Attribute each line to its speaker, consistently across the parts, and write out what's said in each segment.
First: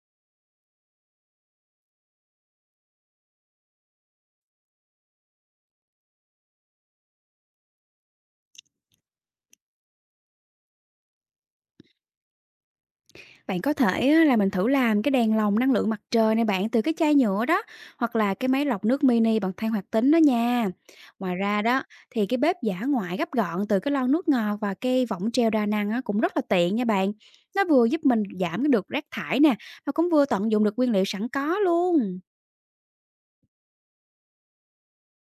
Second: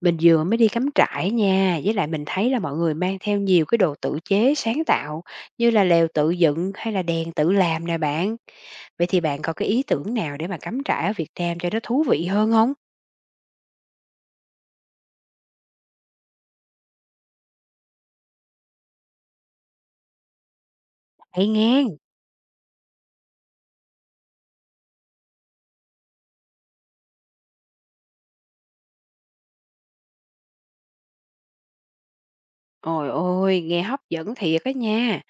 Speaker 1: Mình vừa mới đi cắm trại nha, với lại mình thấy là mọi người mang theo nhiều cái đồ tự chế sáng tạo như là lều tự dựng hay là đèn tự làm nè bạn. Vậy thì bạn có cái ý tưởng nào để mà cắm trại ở Việt Nam cho nó thú vị hơn không?
Speaker 2: Bạn có thể á, là mình thử làm cái đèn lồng năng lượng mặt trời này bạn từ cái chai nhựa đó, hoặc là cái máy lọc nước mini bằng than hoạt tính đó nha. Ngoài
Speaker 1: Hay
Speaker 2: ra đó
Speaker 1: nghe.
Speaker 2: thì cái bếp giả ngoại gấp gọn từ cái lon nước ngọt và cái võng treo đa năng á, cũng rất là tiện nha bạn. Nó vừa giúp mình giảm cái được rác thải nè, mà cũng vừa tận dụng được nguyên liệu sẵn có luôn.
Speaker 1: Ôi ôi, nghe hấp dẫn thiệt á nha.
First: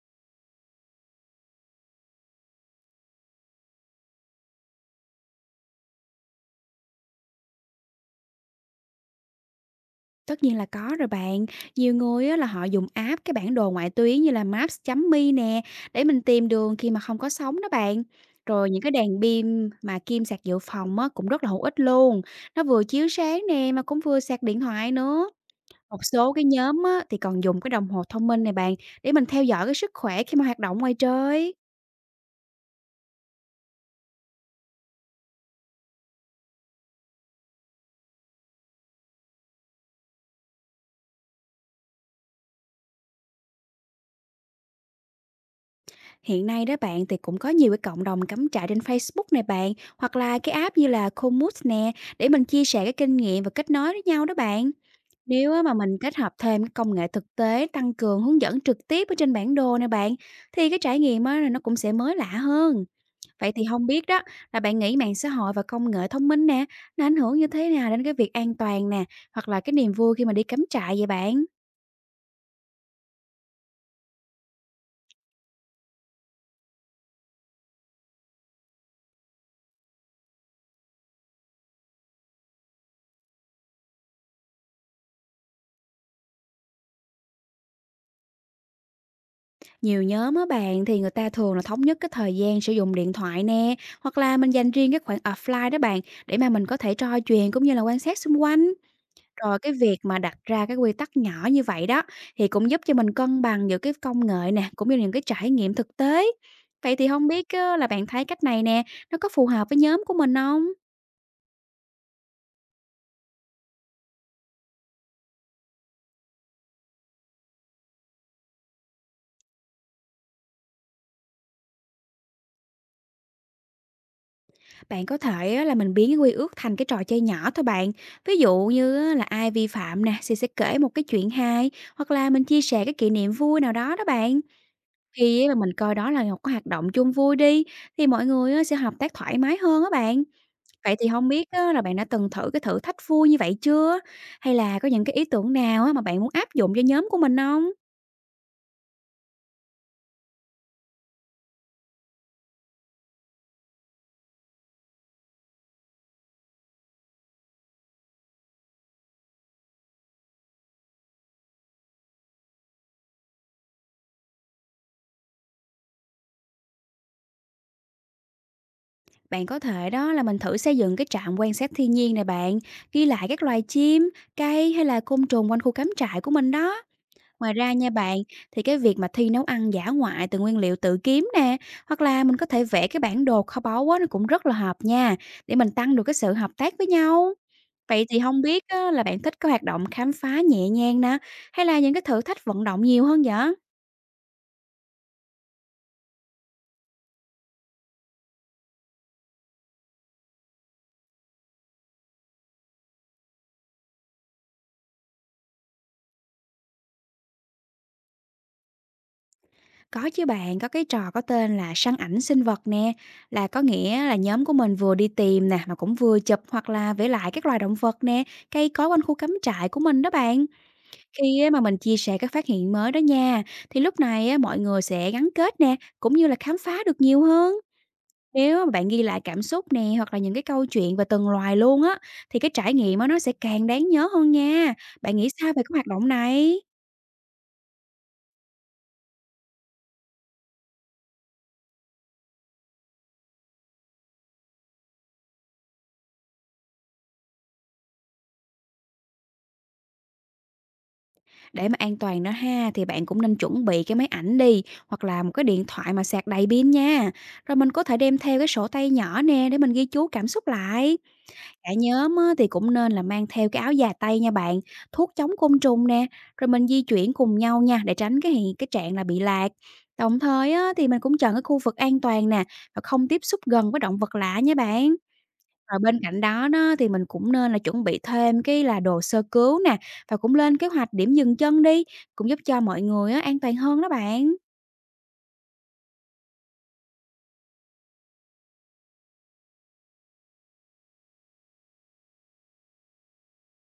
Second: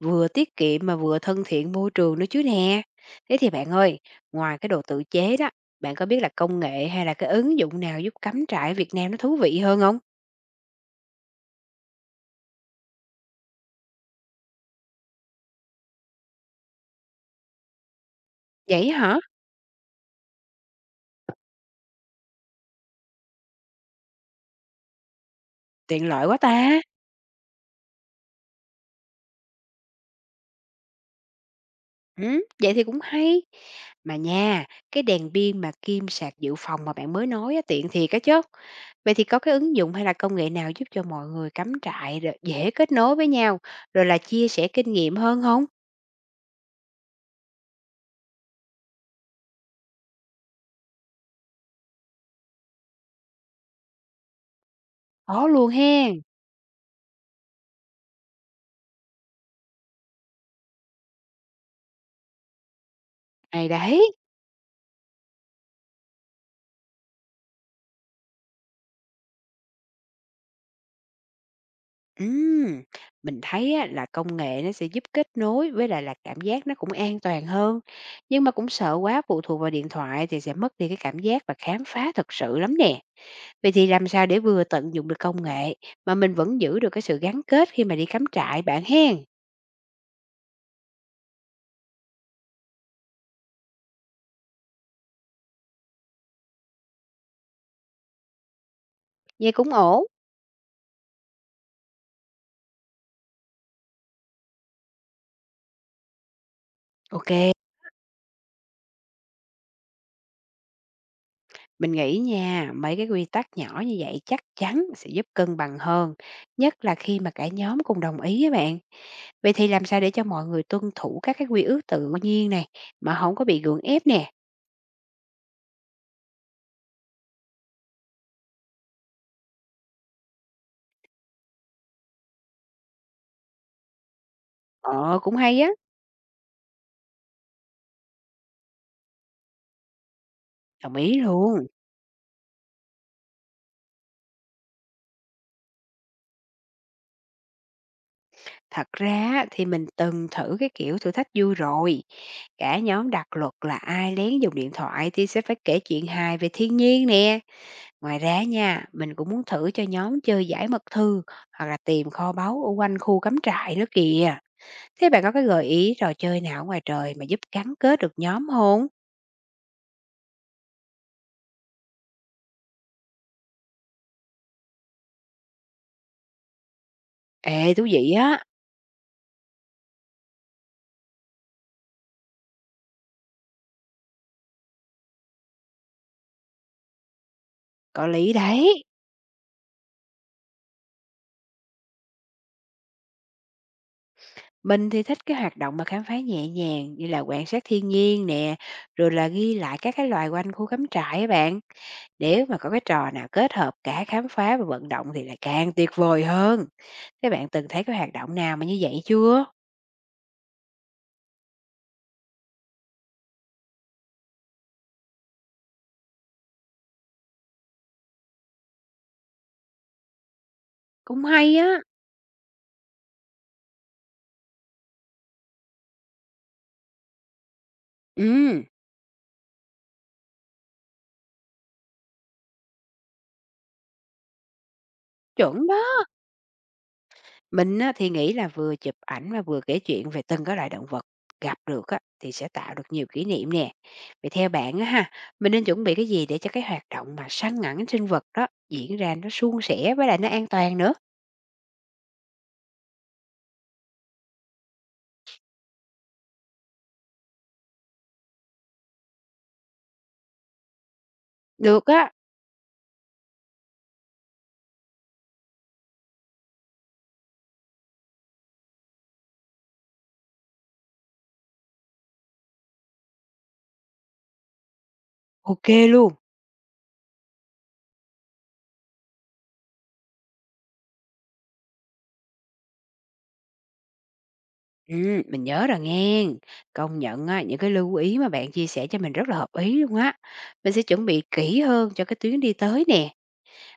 Speaker 1: Vừa tiết kiệm mà vừa thân thiện môi trường nữa chứ nè. Thế thì bạn ơi, ngoài cái đồ tự chế đó, bạn có biết là công nghệ hay là cái ứng dụng nào giúp cắm trại ở Việt Nam nó thú vị hơn không?
Speaker 2: Tất nhiên là có rồi bạn. Nhiều người á là họ dùng app cái bản đồ ngoại tuyến như là maps chấm mi nè, để mình tìm đường khi mà không có sóng đó bạn. Rồi những
Speaker 1: Vậy
Speaker 2: cái đèn
Speaker 1: hả?
Speaker 2: pin mà kim sạc dự phòng á cũng rất là hữu ích luôn. Nó vừa chiếu sáng nè mà cũng vừa sạc điện thoại nữa. Một
Speaker 1: Tiện lợi
Speaker 2: số
Speaker 1: quá
Speaker 2: cái
Speaker 1: ta.
Speaker 2: nhóm á, thì còn dùng cái đồng hồ thông minh này bạn, để mình theo dõi cái sức khỏe khi mà hoạt động ngoài trời.
Speaker 1: Vậy thì cũng hay. Mà nha, cái đèn pin mà kim sạc dự phòng mà bạn mới nói á, tiện thiệt á chớ. Vậy thì có cái ứng dụng hay là công nghệ nào giúp cho mọi người cắm trại rồi dễ kết nối với nhau, rồi là chia sẻ kinh nghiệm hơn không?
Speaker 2: Hiện nay đó bạn thì cũng có nhiều cái cộng đồng cắm trại trên Facebook này bạn, hoặc là cái app như là Komoot nè, để mình chia sẻ cái kinh nghiệm và kết nối với nhau đó bạn.
Speaker 1: Có
Speaker 2: Nếu á
Speaker 1: luôn
Speaker 2: mà mình kết
Speaker 1: hen,
Speaker 2: hợp thêm cái công nghệ thực tế tăng cường hướng dẫn trực tiếp ở trên bản đồ này bạn, thì cái trải nghiệm á là nó cũng sẽ mới lạ hơn. Vậy thì
Speaker 1: này
Speaker 2: không biết
Speaker 1: đấy.
Speaker 2: đó là bạn nghĩ mạng xã hội và công nghệ thông minh nè, nó ảnh hưởng như thế nào đến cái việc an toàn nè, hoặc là cái niềm vui khi mà đi cắm trại vậy bạn?
Speaker 1: Ừm, mình thấy á, là công nghệ nó sẽ giúp kết nối với lại là cảm giác nó cũng an toàn hơn, nhưng mà cũng sợ quá phụ thuộc vào điện thoại thì sẽ mất đi cái cảm giác và khám phá thật sự lắm nè. Vậy thì làm sao để vừa tận dụng được công nghệ mà mình vẫn giữ được cái sự gắn kết khi mà đi cắm trại bạn hen?
Speaker 2: Nhiều nhóm á bạn thì người ta thường là thống nhất cái thời gian sử dụng điện thoại nè, hoặc là mình dành riêng cái khoảng offline đó bạn, để mà mình có thể trò chuyện cũng như là quan sát xung quanh.
Speaker 1: Nghe
Speaker 2: Rồi
Speaker 1: cũng
Speaker 2: cái việc
Speaker 1: ổn.
Speaker 2: mà đặt ra cái quy tắc nhỏ như vậy đó, thì cũng giúp cho mình cân bằng giữa cái công nghệ nè, cũng như những cái trải nghiệm thực tế. Vậy thì không
Speaker 1: Ok,
Speaker 2: biết á, là bạn thấy cách này nè, nó có phù hợp với nhóm của mình không?
Speaker 1: mình nghĩ nha, mấy cái quy tắc nhỏ như vậy chắc chắn sẽ giúp cân bằng hơn, nhất là khi mà cả nhóm cùng đồng ý với bạn. Vậy thì làm sao để cho mọi người tuân thủ các cái quy ước tự nhiên này mà không có bị gượng ép nè?
Speaker 2: Bạn có thể á là mình biến cái quy ước thành cái trò chơi nhỏ thôi bạn. Ví dụ như á là ai vi phạm nè, thì sẽ kể một cái chuyện hài, hoặc là mình chia sẻ cái kỷ niệm vui nào đó đó bạn.
Speaker 1: Ờ, cũng
Speaker 2: Khi á mà
Speaker 1: hay á,
Speaker 2: mình coi đó là một cái hoạt động chung vui đi, thì mọi người á sẽ hợp tác thoải mái hơn á bạn.
Speaker 1: đồng
Speaker 2: Vậy thì
Speaker 1: ý
Speaker 2: không biết
Speaker 1: luôn.
Speaker 2: á là bạn đã từng thử cái thử thách vui như vậy chưa? Hay là có những cái ý tưởng nào á mà bạn muốn áp dụng cho nhóm của mình không?
Speaker 1: Thật ra á, thì mình từng thử cái kiểu thử thách vui rồi. Cả nhóm đặt luật là ai lén dùng điện thoại thì sẽ phải kể chuyện hài về thiên nhiên nè. Ngoài ra nha, mình cũng muốn thử cho nhóm chơi giải mật thư hoặc là tìm kho báu ở quanh khu cắm trại nữa kìa. Thế bạn có cái gợi ý trò chơi nào ở ngoài trời mà giúp gắn kết được nhóm không?
Speaker 2: Bạn có thể đó là mình thử xây dựng cái trạm quan sát thiên nhiên này bạn, ghi lại các loài chim, cây hay là côn trùng quanh khu cắm trại của mình đó. Ngoài ra
Speaker 1: Ê, thú
Speaker 2: nha
Speaker 1: vị
Speaker 2: bạn,
Speaker 1: á,
Speaker 2: thì cái việc mà thi nấu ăn dã ngoại từ nguyên liệu tự kiếm nè, hoặc là mình có thể vẽ cái bản đồ kho báu á, nó cũng rất là hợp nha, để mình tăng được cái sự hợp tác với nhau. Vậy
Speaker 1: có
Speaker 2: thì
Speaker 1: lý
Speaker 2: không biết
Speaker 1: đấy.
Speaker 2: á, là bạn thích cái hoạt động khám phá nhẹ nhàng nè, hay là những cái thử thách vận động nhiều hơn vậy?
Speaker 1: Mình thì thích cái hoạt động mà khám phá nhẹ nhàng như là quan sát thiên nhiên nè, rồi là ghi lại các cái loài quanh khu cắm trại á bạn. Nếu mà có cái trò nào kết hợp cả khám phá và vận động thì lại càng tuyệt vời hơn. Các bạn từng thấy cái hoạt động nào mà như vậy chưa?
Speaker 2: Có chứ bạn, có cái trò có tên là săn ảnh sinh vật nè, là có nghĩa là nhóm của mình vừa đi tìm nè, mà cũng vừa chụp hoặc là vẽ lại các loài động vật nè, cây cối quanh khu cắm trại của mình đó bạn.
Speaker 1: Cũng
Speaker 2: Khi á
Speaker 1: hay
Speaker 2: mà mình
Speaker 1: á.
Speaker 2: chia sẻ các phát hiện mới đó nha, thì lúc này á mọi người sẽ gắn kết nè, cũng như là khám phá được nhiều hơn.
Speaker 1: Ừm,
Speaker 2: Nếu mà bạn ghi lại cảm xúc nè, hoặc là những cái câu chuyện về từng loài luôn á, thì cái trải nghiệm á nó sẽ càng đáng nhớ hơn nha. Bạn nghĩ sao về cái
Speaker 1: chuẩn
Speaker 2: hoạt
Speaker 1: đó.
Speaker 2: động này?
Speaker 1: Mình á, thì nghĩ là vừa chụp ảnh và vừa kể chuyện về từng cái loại động vật gặp được á, thì sẽ tạo được nhiều kỷ niệm nè. Vậy theo bạn á ha, mình nên chuẩn bị cái gì để cho cái hoạt động mà săn ngắn sinh vật đó diễn ra nó suôn sẻ với lại nó an toàn nữa?
Speaker 2: Để mà an toàn đó ha, thì bạn cũng nên chuẩn bị cái máy ảnh đi, hoặc là một cái điện thoại mà sạc đầy pin nha. Rồi mình có thể đem theo cái sổ tay nhỏ nè, để mình ghi chú cảm xúc lại. Cả
Speaker 1: Được á,
Speaker 2: nhóm á, thì cũng nên là mang theo cái áo dài tay nha bạn, thuốc chống côn trùng nè, rồi mình di chuyển cùng nhau nha, để tránh cái trạng là bị lạc. Đồng thời á, thì mình cũng chọn cái khu vực an toàn nè, và không tiếp xúc gần với động vật lạ nha bạn.
Speaker 1: ok
Speaker 2: Rồi bên
Speaker 1: luôn.
Speaker 2: cạnh đó đó thì mình cũng nên là chuẩn bị thêm cái là đồ sơ cứu nè, và cũng lên kế hoạch điểm dừng chân đi, cũng giúp cho mọi người á, an toàn hơn đó bạn.
Speaker 1: Mình nhớ rồi nghe. Công nhận á, những cái lưu ý mà bạn chia sẻ cho mình rất là hợp ý luôn á. Mình sẽ chuẩn bị kỹ hơn cho cái tuyến đi tới nè.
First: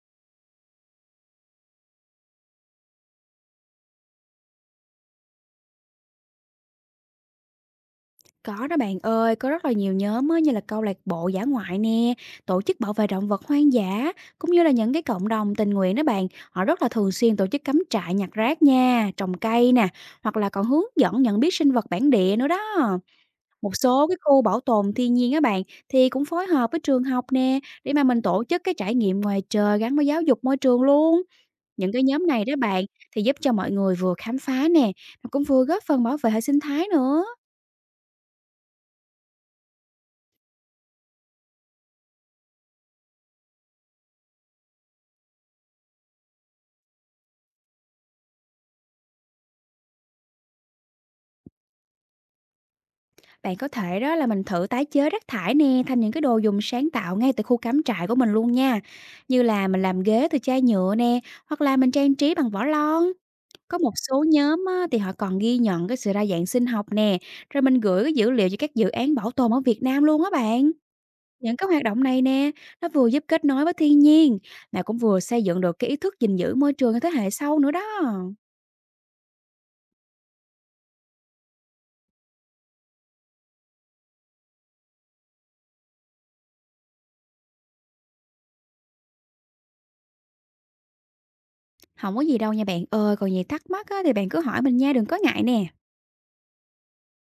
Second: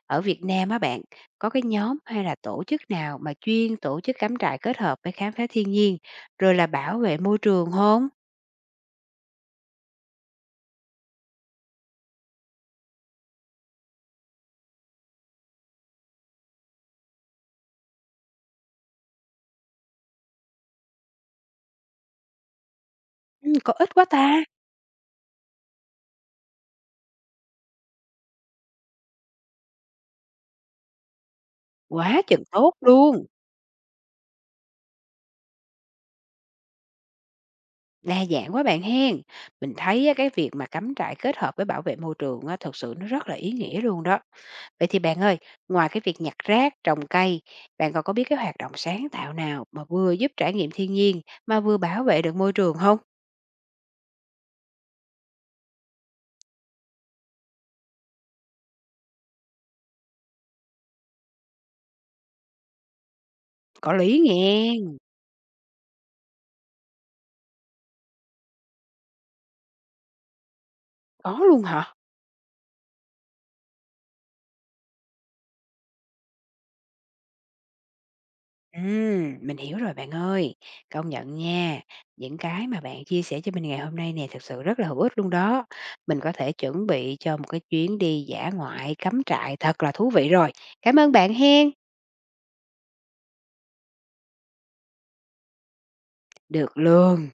Speaker 1: Ở Việt Nam á bạn, có cái nhóm hay là tổ chức nào mà chuyên tổ chức cắm trại kết hợp với khám phá thiên nhiên, rồi là bảo vệ môi trường không?
Speaker 2: Có đó bạn ơi, có rất là nhiều nhóm á, như là câu lạc bộ dã ngoại nè, tổ chức bảo vệ động vật hoang dã, cũng như là những cái cộng đồng tình nguyện đó bạn. Họ rất là thường xuyên tổ chức cắm trại nhặt rác nha, trồng cây nè, hoặc là còn hướng dẫn nhận biết sinh vật bản địa nữa đó.
Speaker 1: Có
Speaker 2: Một
Speaker 1: ít quá
Speaker 2: số cái khu
Speaker 1: ta,
Speaker 2: bảo tồn thiên nhiên á bạn, thì cũng phối hợp với trường học nè, để mà mình tổ chức cái trải nghiệm ngoài trời gắn với giáo dục môi trường luôn. Những cái
Speaker 1: quá
Speaker 2: nhóm này
Speaker 1: chừng
Speaker 2: đó
Speaker 1: tốt
Speaker 2: bạn, thì
Speaker 1: luôn.
Speaker 2: giúp cho mọi người vừa khám phá nè, mà cũng vừa góp phần bảo vệ hệ sinh thái nữa.
Speaker 1: Đa dạng quá bạn hen. Mình thấy á, cái việc mà cắm trại kết hợp với bảo vệ môi trường á, thực sự nó rất là ý nghĩa luôn đó. Vậy thì bạn ơi, ngoài cái việc nhặt rác, trồng cây, bạn còn có biết cái hoạt động sáng tạo nào mà vừa giúp trải nghiệm thiên nhiên mà vừa bảo vệ được môi trường không?
Speaker 2: Bạn có thể đó là mình thử tái chế rác thải nè thành những cái đồ dùng sáng tạo ngay từ khu cắm trại của mình luôn nha. Như là mình làm ghế từ chai nhựa nè, hoặc là mình trang trí bằng vỏ lon. Có một
Speaker 1: Có lý
Speaker 2: số nhóm
Speaker 1: nghe.
Speaker 2: á, thì họ còn ghi nhận cái sự đa dạng sinh học nè, rồi mình gửi cái dữ liệu cho các dự án bảo tồn ở Việt Nam luôn á bạn.
Speaker 1: Có
Speaker 2: Những
Speaker 1: luôn
Speaker 2: cái hoạt
Speaker 1: hả?
Speaker 2: động này nè, nó vừa giúp kết nối với thiên nhiên, mà cũng vừa xây dựng được cái ý thức gìn giữ môi trường cho thế hệ sau nữa đó.
Speaker 1: Mình hiểu rồi bạn ơi. Công nhận nha, những cái mà bạn chia sẻ cho mình ngày hôm nay nè, thực sự rất là hữu ích luôn đó. Mình có thể chuẩn bị cho một cái chuyến đi dã ngoại, cắm trại thật là thú vị rồi. Cảm ơn bạn hen.
Speaker 2: Không có gì đâu nha bạn ơi, còn gì thắc mắc á, thì bạn cứ hỏi mình nha, đừng có ngại nè.
Speaker 1: Được luôn.